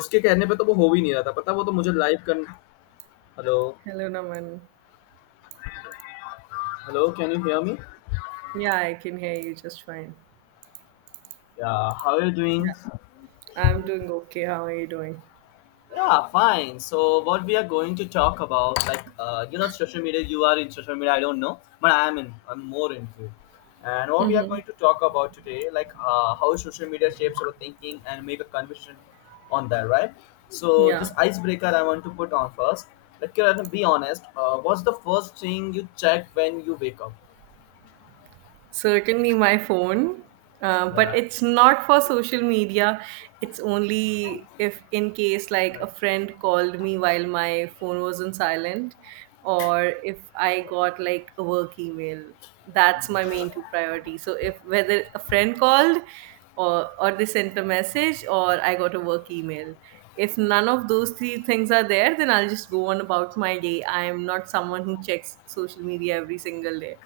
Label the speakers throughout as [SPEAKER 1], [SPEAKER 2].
[SPEAKER 1] उसके कहने पे तो वो हो भी नहीं रहा था पता वो तो मुझे लाइव कर। Hello
[SPEAKER 2] Hello, Naman.
[SPEAKER 1] Hello. Can you hear me?
[SPEAKER 2] Yeah, I can hear you just fine.
[SPEAKER 1] Yeah. How are you doing?
[SPEAKER 2] Yeah. I'm doing okay. How are you doing?
[SPEAKER 1] Yeah, fine. So what we are going to talk about, like you know, social media. You are in social media? I don't know, but I am more into it. And what we are
[SPEAKER 2] Mm-hmm.
[SPEAKER 1] going to talk about today, like how social media shapes our thinking and make a conversation on that, right? So this
[SPEAKER 2] Yeah.
[SPEAKER 1] icebreaker I want to put on first. Like, Kiran, be honest. What's the first thing you check when you wake up?
[SPEAKER 2] Certainly my phone, but
[SPEAKER 1] Yeah.
[SPEAKER 2] it's not for social media. It's only if, in case, like a
[SPEAKER 1] Like,
[SPEAKER 2] friend called me while my phone was on silent, or if I got like a work email. That's my main two priority. So if whether a friend called, or they sent a message, or I got a work email. If none of those three things are there, then I'll just go on about my day. I am not someone who checks social media every single day.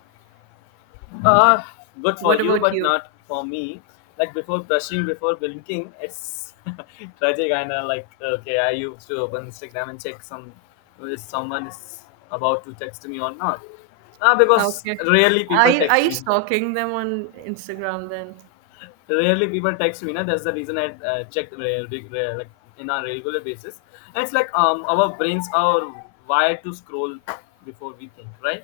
[SPEAKER 1] Ah, good for
[SPEAKER 2] What
[SPEAKER 1] you,
[SPEAKER 2] about
[SPEAKER 1] but
[SPEAKER 2] you?
[SPEAKER 1] not for me. Like before brushing, before blinking, it's tragic. And like, okay, I used to open Instagram and check some if someone is about to text me or not. Ah, because
[SPEAKER 2] Okay.
[SPEAKER 1] rarely
[SPEAKER 2] Are
[SPEAKER 1] people
[SPEAKER 2] you are
[SPEAKER 1] text
[SPEAKER 2] you
[SPEAKER 1] me.
[SPEAKER 2] stalking them on Instagram then?
[SPEAKER 1] Rarely people text me, na? That's the reason I checked rare, like in a regular basis. And it's like our brains are wired to scroll before we think, right?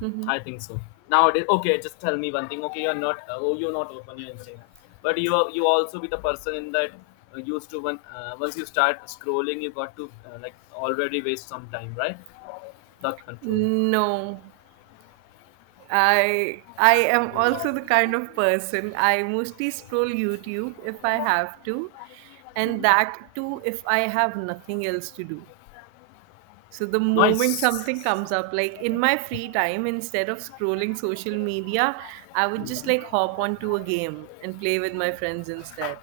[SPEAKER 2] Hmm.
[SPEAKER 1] I think so. Nowadays, okay, just tell me one thing. Okay, you're not. Oh, you're not open your Instagram, but you also be the person in that used to when once you start scrolling, you got to like already waste some time, right? The control.
[SPEAKER 2] No. I am also the kind of person I mostly scroll YouTube if I have to, and that too if I have nothing else to do. So the moment
[SPEAKER 1] Nice.
[SPEAKER 2] something comes up, like in my free time, instead of scrolling social media, I would just like hop onto a game and play with my friends instead.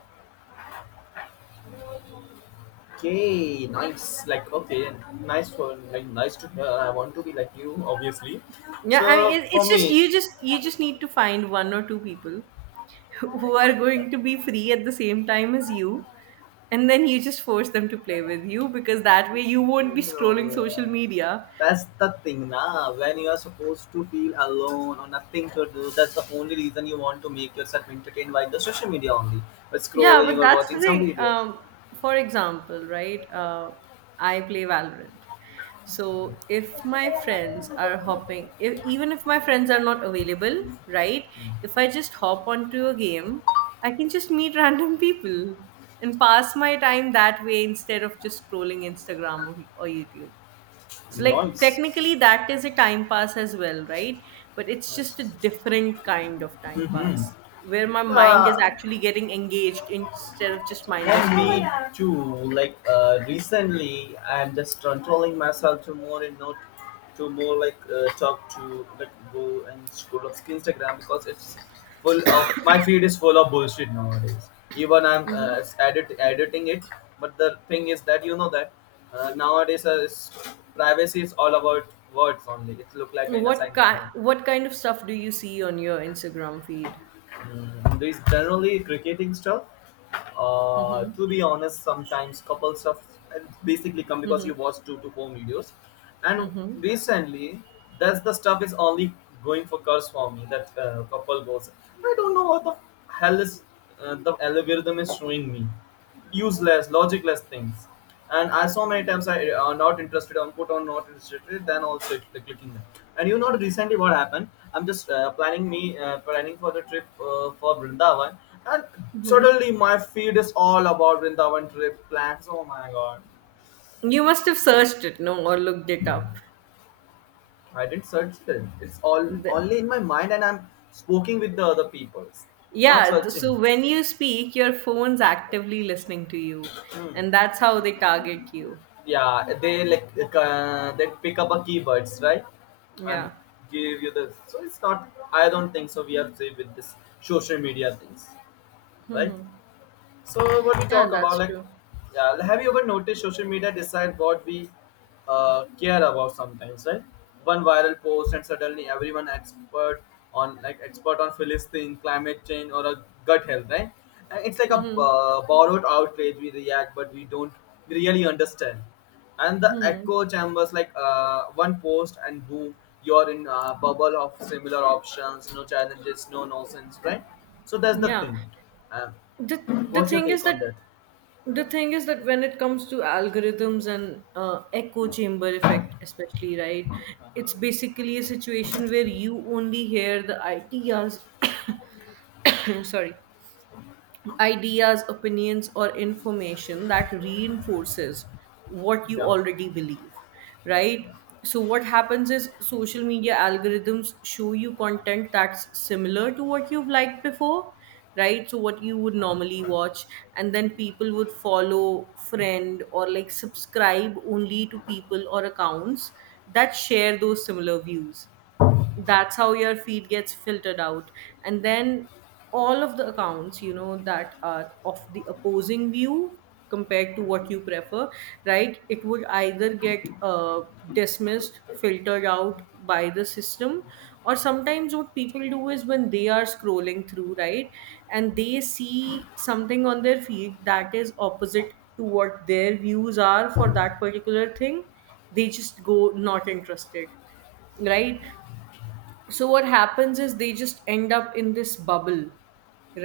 [SPEAKER 1] Hey, nice. Like, okay, nice for, like, nice to. I want to be like you, obviously.
[SPEAKER 2] Yeah, I mean,
[SPEAKER 1] So
[SPEAKER 2] it,
[SPEAKER 1] for
[SPEAKER 2] it's just
[SPEAKER 1] me,
[SPEAKER 2] you just need to find one or two people who are going to be free at the same time as you, and then you just force them to play with you because that way you won't be
[SPEAKER 1] no,
[SPEAKER 2] scrolling social media.
[SPEAKER 1] that's the thing, na. When you are supposed to feel alone or nothing to do, that's the only reason you want to make yourself entertained by the social media only, by
[SPEAKER 2] Yeah,
[SPEAKER 1] scrolling
[SPEAKER 2] but
[SPEAKER 1] or
[SPEAKER 2] that's
[SPEAKER 1] watching
[SPEAKER 2] the
[SPEAKER 1] some
[SPEAKER 2] thing.
[SPEAKER 1] video.
[SPEAKER 2] For example, right? I play Valorant. So if my friends are hopping, if, even if my friends are not available, right? If I just hop onto a game, I can just meet random people and pass my time that way instead of just scrolling Instagram or YouTube. So, like,
[SPEAKER 1] Nice.
[SPEAKER 2] technically, that is a time pass as well, right? But it's
[SPEAKER 1] Nice.
[SPEAKER 2] just a different kind of time pass where my mind is
[SPEAKER 1] Ah,
[SPEAKER 2] actually getting engaged instead of just mindless
[SPEAKER 1] and me
[SPEAKER 2] scrolling.
[SPEAKER 1] too. Like recently, I'm just controlling myself to more and not to more, like talk to, like, go and scroll of Instagram, because it's full of, my feed is full of bullshit nowadays. Even I'm
[SPEAKER 2] Hmm.
[SPEAKER 1] editing it, but the thing is that you know that nowadays privacy is all about words only. It look like in a
[SPEAKER 2] What
[SPEAKER 1] sign.
[SPEAKER 2] kind What kind of stuff do you see on your Instagram feed?
[SPEAKER 1] Mm, there is generally cricketing stuff.
[SPEAKER 2] Hmm.
[SPEAKER 1] To be honest, sometimes couple stuff, and basically come because
[SPEAKER 2] Hmm.
[SPEAKER 1] you watch two to four videos, and
[SPEAKER 2] Hmm.
[SPEAKER 1] recently that's the stuff is only going for curse for me. That couple goes, I don't know what the hell is the algorithm is showing me, useless, logicless things. And I saw many times I not interested on, put on not interested, then also it, clicking that. And you know recently what happened? I'm just planning for the trip for Vrindavan, and
[SPEAKER 2] Hmm.
[SPEAKER 1] suddenly my feed is all about Vrindavan trip plans. Oh my god!
[SPEAKER 2] You must have searched it, no, or looked it up.
[SPEAKER 1] I didn't search it. It's all
[SPEAKER 2] The,
[SPEAKER 1] only in my mind, and I'm speaking with the other peoples, not
[SPEAKER 2] yeah. So
[SPEAKER 1] searching.
[SPEAKER 2] when you speak, your phone's actively listening to you,
[SPEAKER 1] Hmm.
[SPEAKER 2] and that's how they target you.
[SPEAKER 1] Yeah, they they pick up a keywords, right, and
[SPEAKER 2] Yeah.
[SPEAKER 1] give you the, so it's not, I don't think so we are safe with this social media things, right?
[SPEAKER 2] Hmm.
[SPEAKER 1] So what we
[SPEAKER 2] Yeah,
[SPEAKER 1] talk about,
[SPEAKER 2] that's
[SPEAKER 1] like,
[SPEAKER 2] true.
[SPEAKER 1] yeah, have you ever noticed social media decide what we care about sometimes, right? One viral post, and suddenly everyone expert on, like, expert on Philistine, climate change, or a gut health, right? And it's like a
[SPEAKER 2] Hmm.
[SPEAKER 1] borrowed outrage. We react, but we don't really understand. And the
[SPEAKER 2] Hmm.
[SPEAKER 1] echo chambers, like one post and boom, you're in a bubble of similar options, no challenges, no nonsense, right? So that's the
[SPEAKER 2] Yeah.
[SPEAKER 1] thing. Uh,
[SPEAKER 2] The the
[SPEAKER 1] What's your
[SPEAKER 2] thing is
[SPEAKER 1] take
[SPEAKER 2] that
[SPEAKER 1] on that?
[SPEAKER 2] when it comes to algorithms and echo chamber effect, especially, right, it's basically a situation where you only hear the ideas sorry, ideas, opinions, or information that reinforces what you
[SPEAKER 1] Yeah.
[SPEAKER 2] already believe, right? So, what happens is social media algorithms show you content that's similar to what you've liked before, right? So, what you would normally watch, and then people would follow, friend, or like subscribe only to people or accounts that share those similar views. That's how your feed gets filtered out, and then all of the accounts, you know, that are of the opposing view compared to what you prefer, right, it would either get dismissed, filtered out by the system, or sometimes what people do is when they are scrolling through, right, and they see something on their feed that is opposite to what their views are for that particular thing, they just go not interested, right? So what happens is they just end up in this bubble,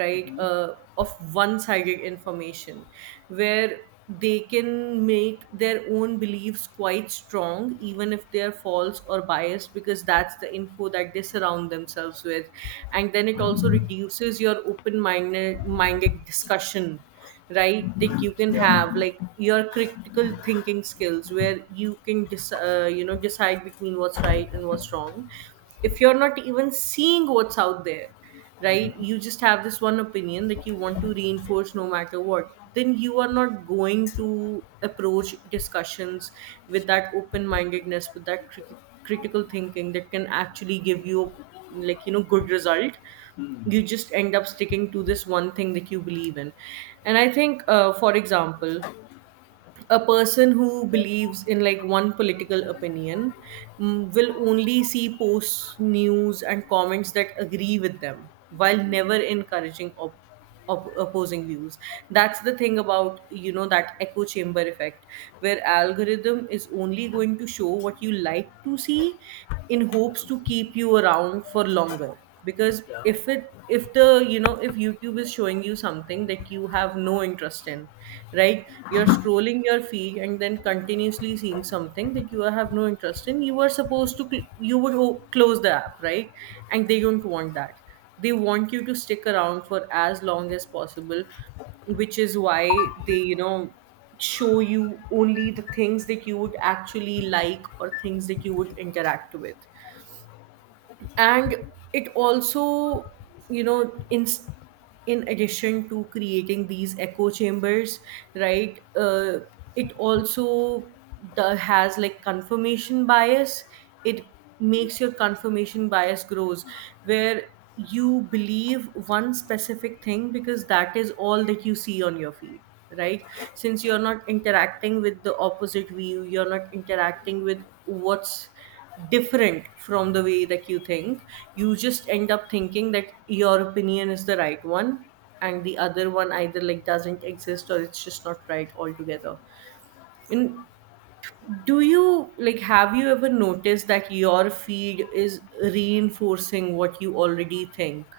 [SPEAKER 2] right, of one-sided information, where they can make their own beliefs quite strong even if they are false or biased because that's the info that they surround themselves with. And then it also reduces your open-minded minded discussion, right, that you can have, like your critical thinking skills, where you can you know, decide between what's right and what's wrong. If you're not even seeing what's out there, right, you just have this one opinion that you want to reinforce no matter what, then you are not going to approach discussions with that open mindedness, with that critical thinking that can actually give you, like, you know, good result.
[SPEAKER 1] Hmm.
[SPEAKER 2] You just end up sticking to this one thing that you believe in. And I think for example, a person who believes in like one political opinion, will only see posts, news, and comments that agree with them while never encouraging opposing views. That's the thing about, you know, that echo chamber effect, where algorithm is only going to show what you like to see in hopes to keep you around for longer, because
[SPEAKER 1] Yeah.
[SPEAKER 2] if the, you know, if YouTube is showing you something that you have no interest in, right, you're scrolling your feed and then continuously seeing something that you have no interest in, you are supposed to you would close the app, right, and they don't want that. They want you to stick around for as long as possible, which is why they, you know, show you only the things that you would actually like or things that you would interact with. And it also, you know, in addition to creating these echo chambers, right, it also has like confirmation bias. It makes your confirmation bias grows, where you believe one specific thing because that is all that you see on your feed, right. Since you're not interacting with the opposite view, you're not interacting with what's different from the way that you think, you just end up thinking that your opinion is the right one, and the other one either like doesn't exist or it's just not right altogether. And do you, like, have you ever noticed that your feed is reinforcing what you already think?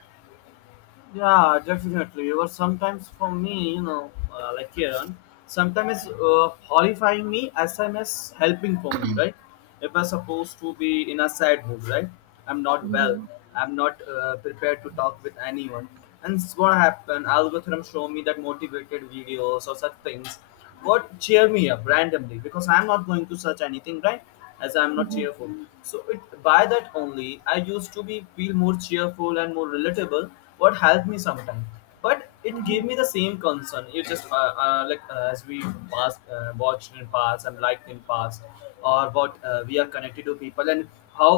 [SPEAKER 1] Yeah, definitely. Or sometimes for me, like Kiran, sometimes horrifying me as I'm as helping for me, right? If I'm supposed to be in a sad mood, right? I'm not well.
[SPEAKER 2] Mm-hmm.
[SPEAKER 1] I'm not prepared to talk with anyone. And it's what happened. Algorithm show me that motivated videos or such things, what cheer me up randomly, because I'm not going to search anything, right? As I'm not
[SPEAKER 2] Mm-hmm.
[SPEAKER 1] cheerful, so it, by that only I used to be feel more cheerful and more relatable, what helped me sometimes. But it gave
[SPEAKER 2] Mm-hmm.
[SPEAKER 1] me the same concern. You just as we past watched in past and liked in past, or what we are connected to people, and how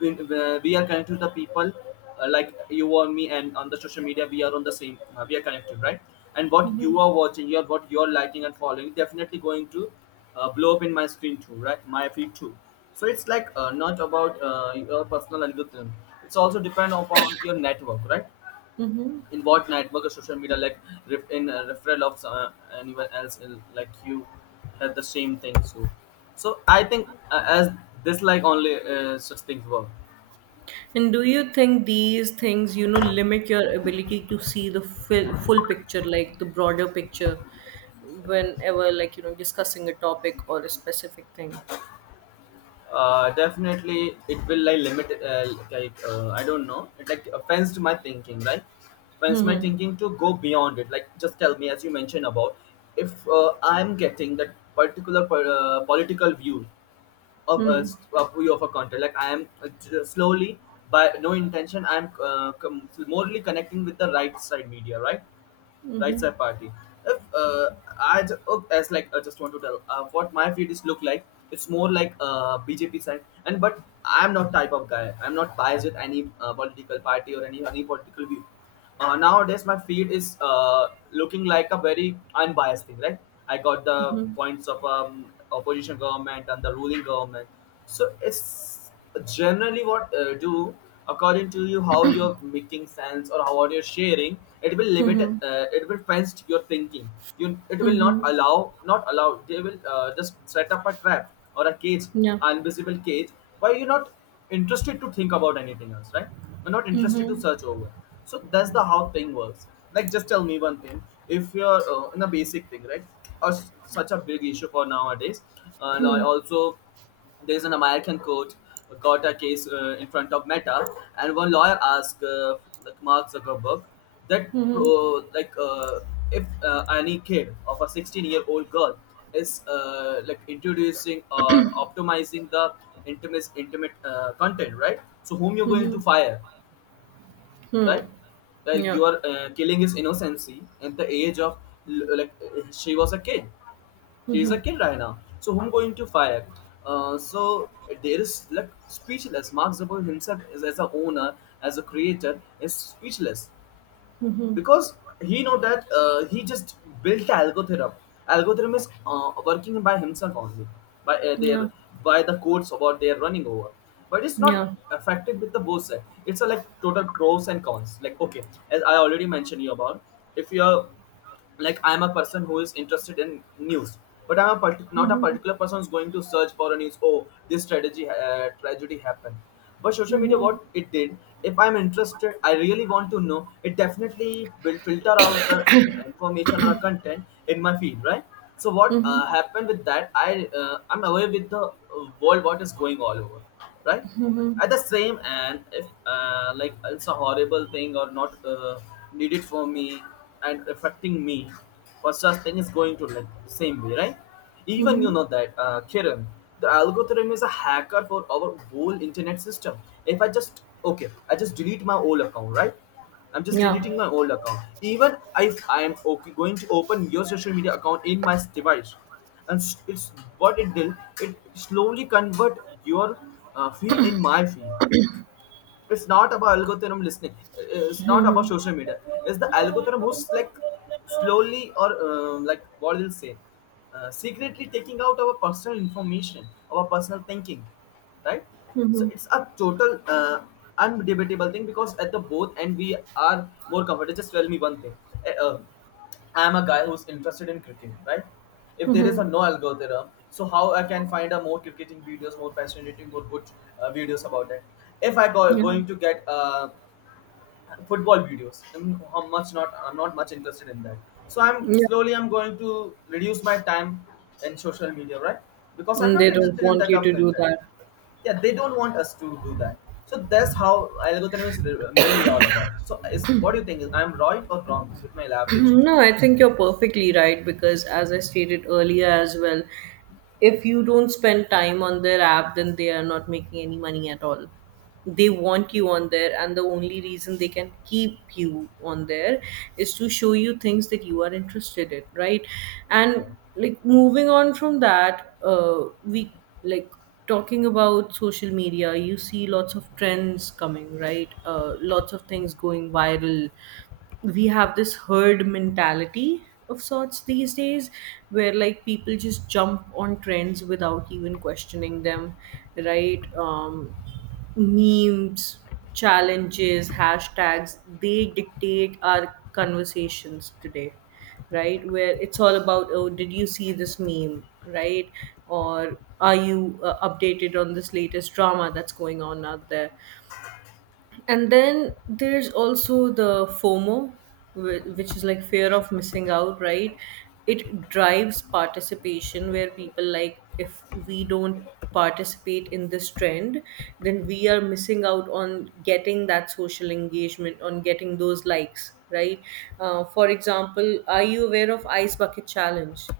[SPEAKER 1] we are connected to the people, like you or me, and on the social media we are on the same, we are connected, right? And what you are watching here, what you're liking and following, definitely going to blow up in my screen too, right, my feed too. So it's like not about your personal algorithm, it's also depend upon your network, right?
[SPEAKER 2] Mm-hmm.
[SPEAKER 1] In what network or social media, like, in a referral of anyone else like you, had the same thing. So, so I think as this, like, only such things work.
[SPEAKER 2] And do you think these things, you know, limit your ability to see the full picture, like the broader picture, whenever, like, you know, discussing a topic or a specific thing?
[SPEAKER 1] Definitely, it will, like, limit. Like I don't know, it like offends to my thinking, right? Offends my thinking to go beyond it. Like, just tell me, as you mentioned about, if I'm getting that particular political view of
[SPEAKER 2] Hmm.
[SPEAKER 1] of view of a content, like I am slowly, by no intention, I'm morally connecting with the right side media, right? Right side party. If oh, as like, I just want to tell what my feed is look like. It's more like BJP side, and but I'm not type of guy, I'm not biased with any political party or any political view. Nowadays my feed is looking like a very unbiased thing, right? I got the
[SPEAKER 2] Hmm.
[SPEAKER 1] points of opposition government and the ruling government. So it's generally what do, according to you, how you're making sense, or how are you sharing, it will limit,
[SPEAKER 2] Hmm.
[SPEAKER 1] it will fenced your thinking. You, it
[SPEAKER 2] Hmm.
[SPEAKER 1] will not
[SPEAKER 2] Hmm.
[SPEAKER 1] allow not allow they will just set up a trap or a cage,
[SPEAKER 2] Yeah.
[SPEAKER 1] an invisible cage. Why you're not interested to think about anything else, right? You're not interested to search over. So that's the how thing works. Like, just tell me one thing. If you're in a basic thing, right, or such a big issue for nowadays, and I
[SPEAKER 2] Hmm.
[SPEAKER 1] also, there's an American court got a case in front of Meta, and one lawyer asked like Mark Zuckerberg, that
[SPEAKER 2] Hmm.
[SPEAKER 1] like if any kid of a 16-year-old year old girl is like introducing or optimizing the intimate content, right? So whom you're going to fire, right? Like,
[SPEAKER 2] Yeah.
[SPEAKER 1] you are killing his innocency at the age of, like, she was a kid, she's a kid right now. So whom going to fire? So there is, like, speechless. Mark Zuckerberg himself, is as a owner, as a creator, is speechless, because he know that he just built the algorithm. Algorithm is working by himself only, by their
[SPEAKER 2] Yeah.
[SPEAKER 1] by the codes about they are running over. But it's not
[SPEAKER 2] Yeah.
[SPEAKER 1] affected with the both side. It's a like total pros and cons. Like, okay, as I already mentioned you about, if you are, like, I'm a person who is interested in news, but I'm a not a particular person who's going to search for a news. Oh, this strategy tragedy happened, but social media,
[SPEAKER 2] Hmm.
[SPEAKER 1] what it did, if I'm interested, I really want to know, it definitely will filter out the information or content in my feed, right? So what
[SPEAKER 2] Hmm. Hmm.
[SPEAKER 1] happened with that, I'm aware with the world, what is going all over, right? At the same, and if like it's a horrible thing or not needed for me, and affecting me, for such thing is going to, like, same way, right? Even you
[SPEAKER 2] Hmm.
[SPEAKER 1] know that, Kiran, the algorithm is a hacker for our whole internet system. If I just, okay, I just delete my old account, right? I'm just
[SPEAKER 2] Yeah.
[SPEAKER 1] deleting my old account, even if I am okay going to open your social media account in my device, and it's, what it did, it slowly convert your feed in my feed. It's not about algorithm listening. It's not about social media, it's the algorithm who's, like, slowly or like, what will say, secretly taking out our personal information, our personal thinking, right?
[SPEAKER 2] Hmm.
[SPEAKER 1] So
[SPEAKER 2] Hmm.
[SPEAKER 1] it's a total undebatable thing, because at the both end we are more comfortable. Just tell me one thing. uh, uh, I'm a guy who's interested in cricket, right? If there is
[SPEAKER 2] Hmm.
[SPEAKER 1] a no algorithm, so how I can find a more cricketing videos, more passionate, more good videos about that? If I go
[SPEAKER 2] Yeah.
[SPEAKER 1] going to get football videos, I how much not I'm not much interested in that. So
[SPEAKER 2] Yeah.
[SPEAKER 1] I'm going to reduce my time in social media, right? Because I'm
[SPEAKER 2] And
[SPEAKER 1] not
[SPEAKER 2] they don't
[SPEAKER 1] interested in
[SPEAKER 2] want
[SPEAKER 1] that
[SPEAKER 2] you
[SPEAKER 1] type of
[SPEAKER 2] to do
[SPEAKER 1] content.
[SPEAKER 2] that.
[SPEAKER 1] Yeah, they don't want us to do that. So that's how algorithm is mainly all about. So is what do you think? Is I'm right or wrong with my elaboration?
[SPEAKER 2] No, I think you're perfectly right, because, as I stated earlier as well, if you don't spend time on their app, then they are not making any money at all. They want you on there, and the only reason they can keep you on there is to show you things that you are interested in, right?
[SPEAKER 1] Yeah.
[SPEAKER 2] And like, moving on from that, we, like, talking about social media, you see lots of trends coming, right? Lots of things going viral. We have this herd mentality of sorts these days, where like people just jump on trends without even questioning them, right? Memes, challenges, hashtags, they dictate our conversations today, right, where it's all about, oh, did you see this meme, right, or are you updated on this latest drama that's going on out there. And then there's also the FOMO, which is like fear of missing out, right? It drives participation where people, like, if we don't participate in this trend, then we are missing out on getting that social engagement, on getting those likes, right? For example, are you aware of Ice Bucket Challenge?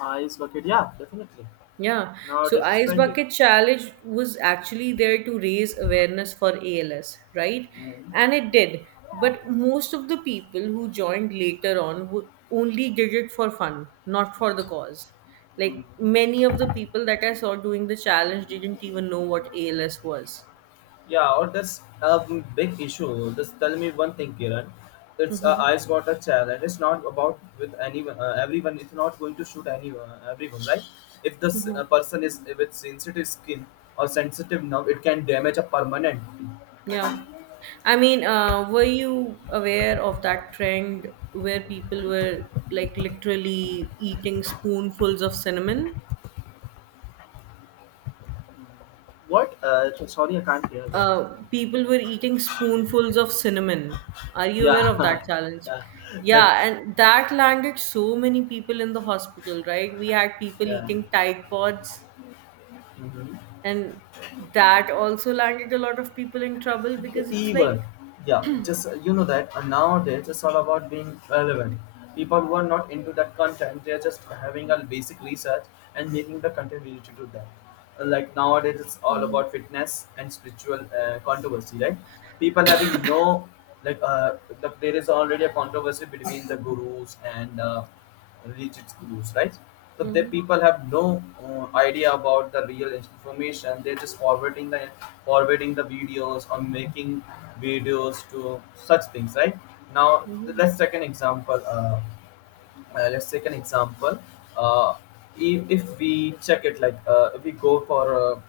[SPEAKER 1] Is located. Yeah, definitely.
[SPEAKER 2] Yeah, so
[SPEAKER 1] Nowadays it's
[SPEAKER 2] Ice
[SPEAKER 1] trendy.
[SPEAKER 2] Bucket Challenge was actually there to raise awareness for ALS, right?
[SPEAKER 1] Mhm.
[SPEAKER 2] And it did. But most of the people who joined later on who only did it for fun, not for the cause. Like, many of the people that I saw doing the challenge didn't even know what ALS was.
[SPEAKER 1] Yeah, or that's a big issue. Just tell me one thing, Kiran. It's a
[SPEAKER 2] Mm-hmm.
[SPEAKER 1] ice water challenge. It's not about with anyone, everyone. It's not going to shoot anyone, everyone, right? If this
[SPEAKER 2] Mm-hmm.
[SPEAKER 1] person is with sensitive skin or sensitive nerve, it can damage a permanently.
[SPEAKER 2] Yeah. I mean, were you aware of that trend where people were, like, literally eating spoonfuls of cinnamon?
[SPEAKER 1] What? Sorry, I can't hear that.
[SPEAKER 2] uh, People were eating spoonfuls of cinnamon. Are you aware
[SPEAKER 1] Yeah,
[SPEAKER 2] of that challenge?
[SPEAKER 1] yeah,
[SPEAKER 2] Yeah,
[SPEAKER 1] that's
[SPEAKER 2] and that landed so many people in the hospital, right? We had people
[SPEAKER 1] yeah.
[SPEAKER 2] eating Tide Pods,
[SPEAKER 1] Mhm.
[SPEAKER 2] and that also landed a lot of people in trouble because it's like.
[SPEAKER 1] Even yeah, just you know that nowadays it's all about being relevant. People who are not into that content, they're just having a basic research and making the content related to that. Like nowadays it's all about
[SPEAKER 2] Mhm,
[SPEAKER 1] fitness and spiritual controversy, right? People having no, like the, there is already a controversy between the gurus and related schools, right? So the
[SPEAKER 2] mhm,
[SPEAKER 1] people have no idea about the real information. They're just forwarding the videos or making videos to such things, right? Now
[SPEAKER 2] mhm,
[SPEAKER 1] let's take an example. Let's take an example. Uh, if we check it, like if we go for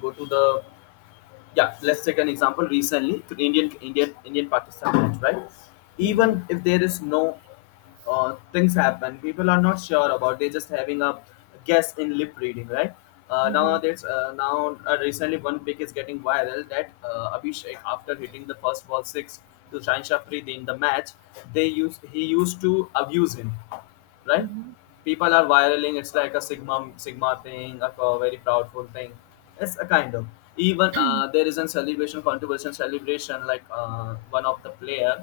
[SPEAKER 1] go to the, yeah, let's take an example, recently to indian pakistan match, right?
[SPEAKER 2] mhm,
[SPEAKER 1] Even if there is no things happen, people are not sure about. They're just having a guess in lip reading, right? Now there's now recently one pic is getting viral that abhishek after hitting the first ball six to Shahin Shafri in the match, they used, he used to abuse him, right?
[SPEAKER 2] mhm,
[SPEAKER 1] People are viraling, it's like a sigma sigma thing, like a very proudful thing. It's a kind of, even there is a celebration, controversial celebration, like one of the player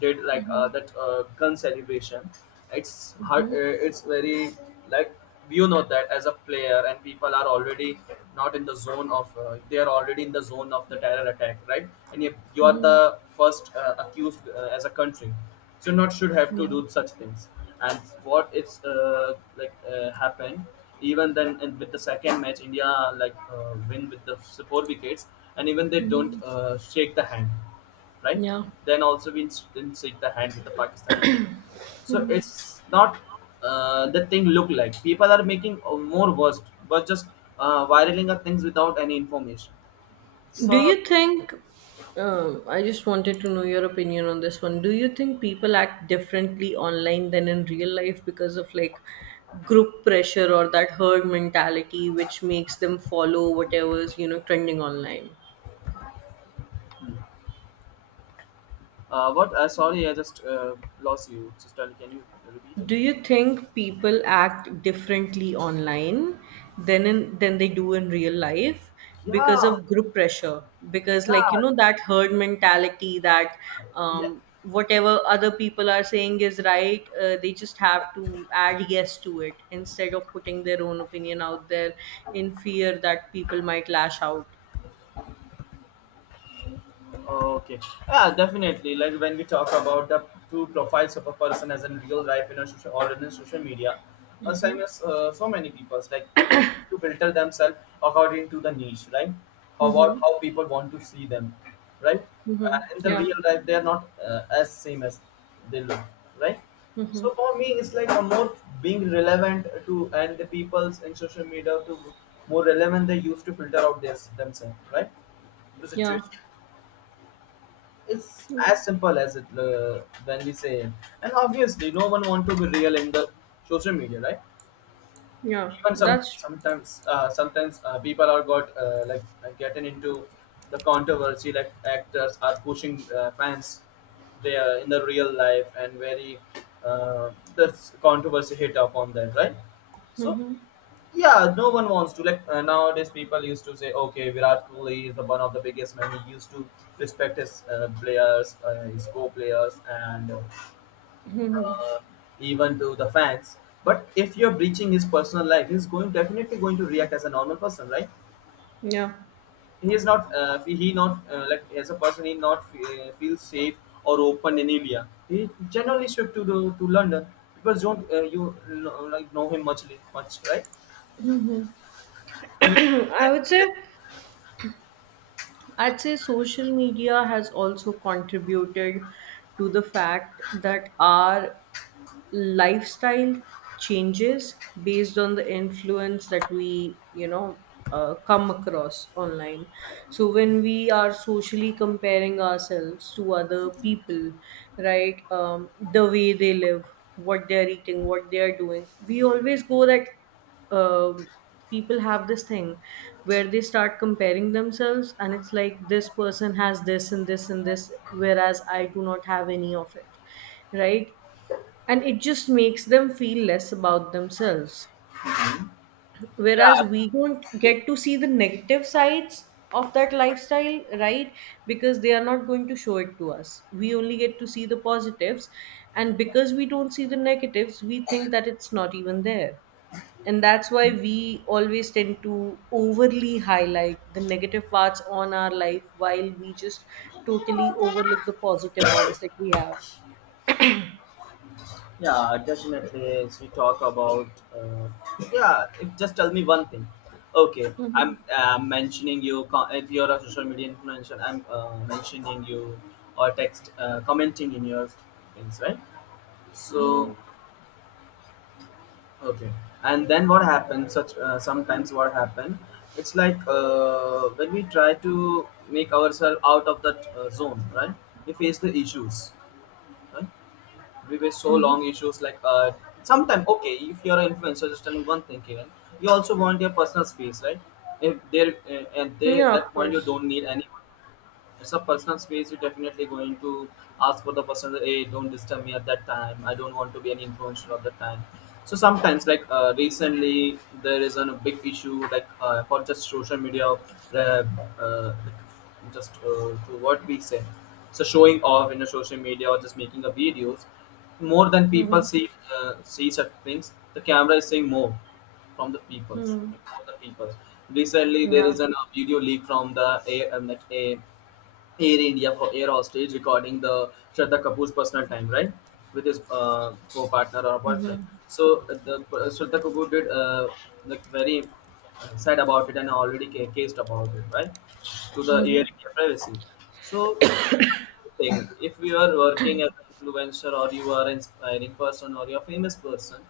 [SPEAKER 1] did, like that gun celebration. It's hard, it's very like, you know, that as a player and people are already not in the zone of they are already in the zone of the terror attack, right? And you are the
[SPEAKER 2] mhm.
[SPEAKER 1] first accused as a country, should not should have to
[SPEAKER 2] Yeah.
[SPEAKER 1] do such things. And what it's like happened even then in, with the second match, india like win with the four wickets, and even they don't shake the hand, right?
[SPEAKER 2] Yeah.
[SPEAKER 1] Then also we didn't shake the hand with the pakistani team. So it's not the thing look like people are making more worst, but just viraling of things without any information.
[SPEAKER 2] Do
[SPEAKER 1] So
[SPEAKER 2] you think, I just wanted to know your opinion on this one. Do you think people act differently online than in real life because of like group pressure or that herd mentality which makes them follow whatever's, you know, trending online?
[SPEAKER 1] what, sorry, I just lost you, just can you repeat it?
[SPEAKER 2] Do you think people act differently online than they do in real life because
[SPEAKER 1] Yeah,
[SPEAKER 2] of group pressure? Because like, you
[SPEAKER 1] yeah,
[SPEAKER 2] know, that herd mentality that
[SPEAKER 1] yeah.
[SPEAKER 2] whatever other people are saying is right, they just have to add yes to it instead of putting their own opinion out there in fear that people might lash out.
[SPEAKER 1] Okay. Yeah, definitely. Like when we talk about the two profiles of a person as in real life in a social or in a social media, same
[SPEAKER 2] Mm-hmm.
[SPEAKER 1] as so many people, like people to filter themselves according to the niche, right? How about
[SPEAKER 2] Mm-hmm.
[SPEAKER 1] how people want to see them, right?
[SPEAKER 2] Mm-hmm.
[SPEAKER 1] In the
[SPEAKER 2] Yeah.
[SPEAKER 1] real life, they are not as same as they look, right?
[SPEAKER 2] Mm-hmm.
[SPEAKER 1] So for me, it's like a more being relevant to and the people's in social media to more relevant they used to filter out their themselves, right? The
[SPEAKER 2] Yeah.
[SPEAKER 1] situation. It's as simple as it when we say it. And obviously, no one want to be real in the social media, right?
[SPEAKER 2] Yeah.
[SPEAKER 1] Even
[SPEAKER 2] That's.
[SPEAKER 1] sometimes people are got like getting into the controversy. Like actors are pushing fans, they are in the real life, and very uh, the controversy hit upon them, right? So
[SPEAKER 2] Mm-hmm.
[SPEAKER 1] yeah, no one wants to. Like nowadays, people used to say, "Okay, Virat Kohli is the one of the biggest men. He used to respect his players, his co-players, and
[SPEAKER 2] Mm-hmm.
[SPEAKER 1] uh, even to the fans." But if you're breaching his personal life, he's going definitely going to react as a normal person, right?
[SPEAKER 2] Yeah.
[SPEAKER 1] He is not. He not like as a person. He not feel safe or open in India. He generally shift to the to London. People don't you know, like know him much, right? He-
[SPEAKER 2] I would say I'd say social media has also contributed to the fact that our lifestyle changes based on the influence that we come across online. So when we are socially comparing ourselves to other people, right, the way they live, what they're eating, what they're doing, we always go that um, people have this thing where they start comparing themselves, and it's like this person has this and this and this, whereas I do not have any of it, right, and it just makes them feel less about themselves, whereas
[SPEAKER 1] yeah,
[SPEAKER 2] we don't get to see the negative sides of that lifestyle, right, because they are not going to show it to us. We only get to see the positives, and because we don't see the negatives, we think that it's not even there. And that's why we always tend to overly highlight the negative parts on our life while we just totally overlook the positive ones that we have.
[SPEAKER 1] yeah, definitely. If we talk about, uh, yeah, if just tell me one thing. Okay, I'm
[SPEAKER 2] Mm-hmm.
[SPEAKER 1] mentioning you. If you're a social media influencer, I'm mentioning you or text commenting in your things, right?
[SPEAKER 2] Mm-hmm.
[SPEAKER 1] So, okay, and then what happens? Such sometimes what happen? It's like when we try to make ourselves out of that zone, right? We face the issues, right? We were so long issues, like sometime. Okay, if you're an influencer, just tell me one thing, Kiran, you also want your personal space, right? If there and there at
[SPEAKER 2] Yeah, of
[SPEAKER 1] that point you
[SPEAKER 2] course.
[SPEAKER 1] don't need anyone. It's a personal space, you're definitely going to ask for the person, "Hey, don't disturb me at that time, I don't want to be an influencer at that time." So sometimes, like recently there is an, a big issue, like for just social media. uh, uh, just to what we say, so showing off in a social media or just making a videos, more than people
[SPEAKER 2] Mhm.
[SPEAKER 1] see see such things, the camera is seeing more from the peoples,
[SPEAKER 2] Mhm.
[SPEAKER 1] from the peoples recently there
[SPEAKER 2] Yeah.
[SPEAKER 1] is an, a video leak from the a, like a Air India for Air Hostage recording the Shraddha Kapoor's personal time, right, with his co-partner or boyfriend.
[SPEAKER 2] Mhm.
[SPEAKER 1] So the Shraddha Kapoor did like very sad about it and already cased about it, right, to the Air India privacy. So thing if you are working as an influencer or you are inspiring person or you're a famous person,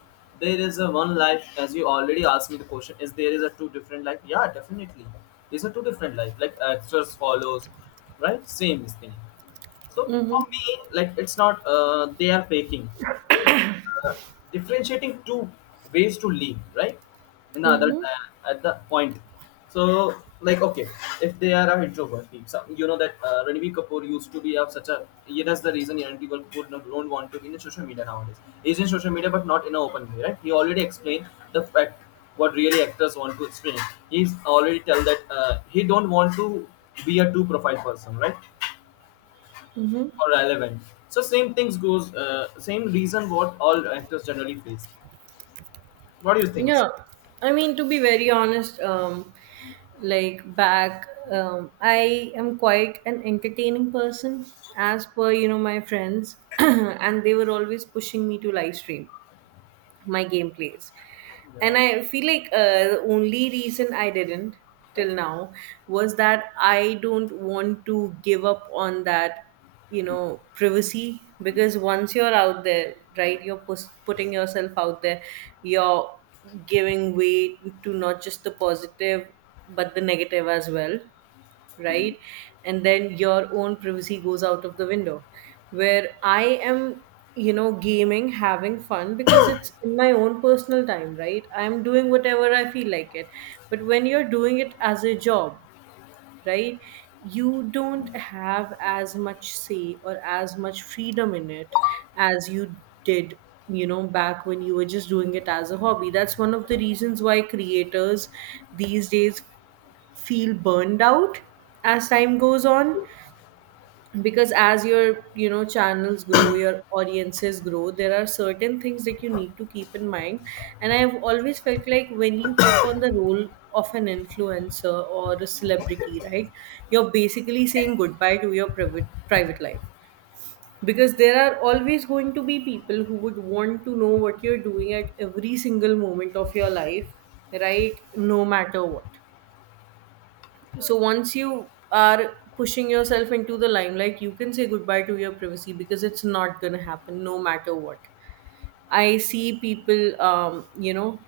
[SPEAKER 1] there is a one life. As you already asked me the question, is there is a two different life? Yeah, definitely, these are two different life, like actors follows, right? Same thing. So for
[SPEAKER 2] Mhm.
[SPEAKER 1] me, like it's not they are faking. They're just, uh, differentiating two ways to live, right? In the other
[SPEAKER 2] Mhm.
[SPEAKER 1] at the point. So, like okay, if they are a introvert, peeps, you know that Ranveer Kapoor used to be of such a. Yeah, that's the reason Ranveer Kapoor don't want to be in social media nowadays. He's in social media, but not in an open way, right? He already explained the fact what really actors want to explain. He's already tell that he don't want to be a two profile person, right?
[SPEAKER 2] Mhm.
[SPEAKER 1] Or relevant. So same things goes, same reason what all actors generally face. What do you think?
[SPEAKER 2] Yeah. I mean, to be very honest, like back, I am quite an entertaining person, as per you know my friends, and they were always pushing me to live stream my gameplays,
[SPEAKER 1] Yeah,
[SPEAKER 2] and I feel like the only reason I didn't till now was that I don't want to give up on that, you know, privacy, because once you're out there, right, you're putting yourself out there. You're giving way to not just the positive but the negative as well, right? And then your own privacy goes out of the window. Where I am, you know, gaming, having fun because it's in my own personal time, right? I'm doing whatever I feel like it. But when you're doing it as a job, right? You don't have as much say or as much freedom in it as you did, you know, back when you were just doing it as a hobby. That's one of the reasons why creators these days feel burned out as time goes on, because as your, you know, channels grow, your audiences grow, there are certain things that you need to keep in mind. And I've always felt like when you take on the role of an influencer or a celebrity, right, you're basically saying goodbye to your private life, because there are always going to be people who would want to know what you're doing at every single moment of your life, right, no matter what.
[SPEAKER 1] yeah.
[SPEAKER 2] So once you are pushing yourself into the limelight, you can say goodbye to your privacy because it's not going to happen no matter what. I see people, you know,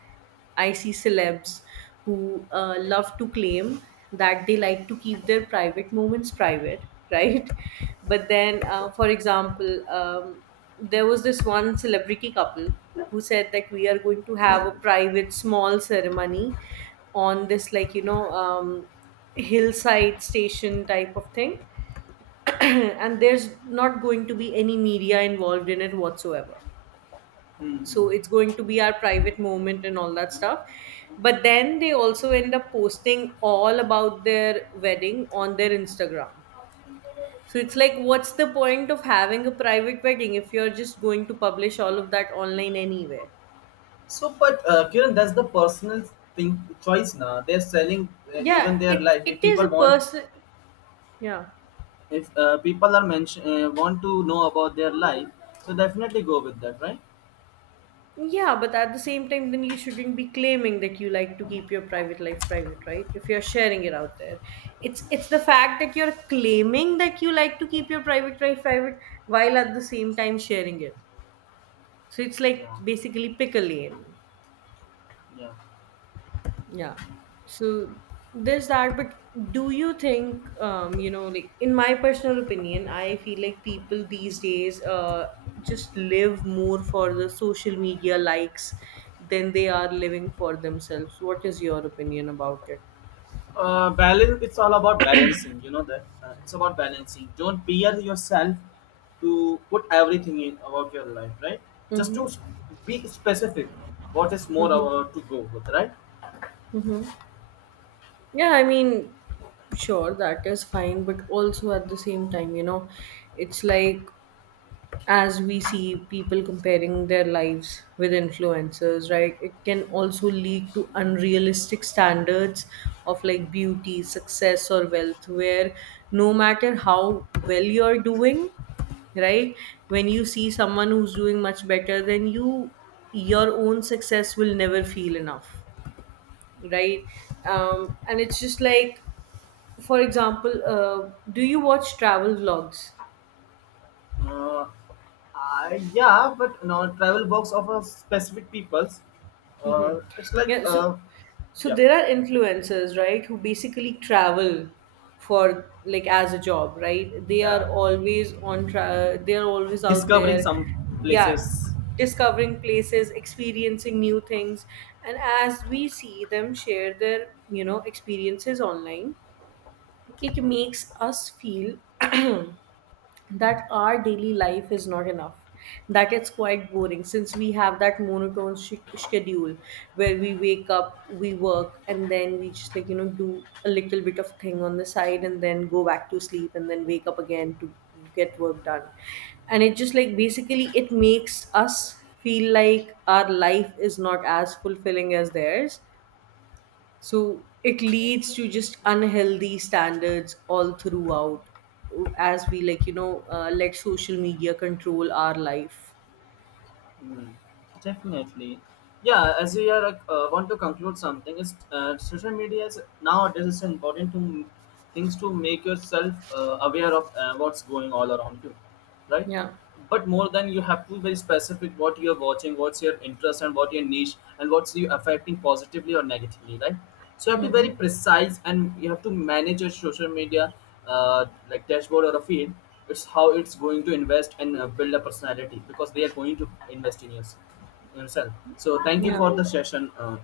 [SPEAKER 2] I see celebs who love to claim that they like to keep their private moments private, right? But then, for example, there was this one celebrity couple who said that we are going to have a private small ceremony on this, like, you know, hillside station type of thing. And there's not going to be any media involved in it whatsoever,
[SPEAKER 1] Mhm.
[SPEAKER 2] so it's going to be our private moment and all that stuff. But then they also end up posting all about their wedding on their Instagram. So it's like what's the point of having a private wedding if you're just going to publish all of that online anywhere?
[SPEAKER 1] So, but Kiran, that's the personal thing, choice. Now they're selling
[SPEAKER 2] Yeah,
[SPEAKER 1] even their
[SPEAKER 2] it
[SPEAKER 1] life. If
[SPEAKER 2] it is
[SPEAKER 1] people
[SPEAKER 2] a
[SPEAKER 1] want,
[SPEAKER 2] person. Yeah.
[SPEAKER 1] if people are mention want to know about their life, so definitely go with that, right?
[SPEAKER 2] Yeah, but at the same time, then you shouldn't be claiming that you like to keep your private life private, right? If you're sharing it out there, it's the fact that you're claiming that you like to keep your private life private while at the same time sharing it. So it's like
[SPEAKER 1] Yeah,
[SPEAKER 2] basically pick a lane.
[SPEAKER 1] yeah.
[SPEAKER 2] Yeah. So there's that, but do you think, you know, like in my personal opinion, I feel like people these days just live more for the social media likes than they are living for themselves. What is your opinion about it?
[SPEAKER 1] Balance, it's all about balancing, you know that it's about balancing. Don't peer yourself to put everything in about your life, right? Just
[SPEAKER 2] Mm-hmm.
[SPEAKER 1] to be specific what is more
[SPEAKER 2] Mm-hmm.
[SPEAKER 1] to go with, right?
[SPEAKER 2] Mm-hmm. Yeah, I mean, sure, that is fine, but also at the same time, you know, it's like as we see people comparing their lives with influencers, right, it can also lead to unrealistic standards of like beauty, success or wealth, where no matter how well you're doing, right, when you see someone who's doing much better than you, your own success will never feel enough, right. And it's just like, for example, do you watch travel vlogs?
[SPEAKER 1] uh, I, yeah, but no travel box of a specific people's,
[SPEAKER 2] Hmm.
[SPEAKER 1] it's like
[SPEAKER 2] Yeah, so so
[SPEAKER 1] yeah,
[SPEAKER 2] there are influencers, right, who basically travel for like as a job, right? They
[SPEAKER 1] yeah,
[SPEAKER 2] are always on they are always out
[SPEAKER 1] discovering
[SPEAKER 2] there,
[SPEAKER 1] some
[SPEAKER 2] yeah,
[SPEAKER 1] places.
[SPEAKER 2] discovering places, experiencing new things, and as we see them share their, you know, experiences online, it makes us feel that our daily life is not enough, that it's quite boring since we have that monotone schedule where we wake up, we work, and then we just like, you know, do a little bit of thing on the side and then go back to sleep and then wake up again to get work done. And it just like basically it makes us feel like our life is not as fulfilling as theirs. So it leads to just unhealthy standards all throughout as we like, you know, let social media control our life.
[SPEAKER 1] Mm, definitely. Yeah, as we are want to conclude something, is social media is nowadays is important to things to make yourself aware of what's going all around you, right?
[SPEAKER 2] Yeah.
[SPEAKER 1] But more than, you have to be very specific what you're watching, what's your interest, and what your niche, and what's you affecting positively or negatively, right? So you have to be very
[SPEAKER 2] Mm-hmm.
[SPEAKER 1] precise, and you have to manage your social media like dashboard or a feed. It's how it's going to invest and build a personality because they are going to invest in yourself. So thank you
[SPEAKER 2] Yeah.
[SPEAKER 1] for the session,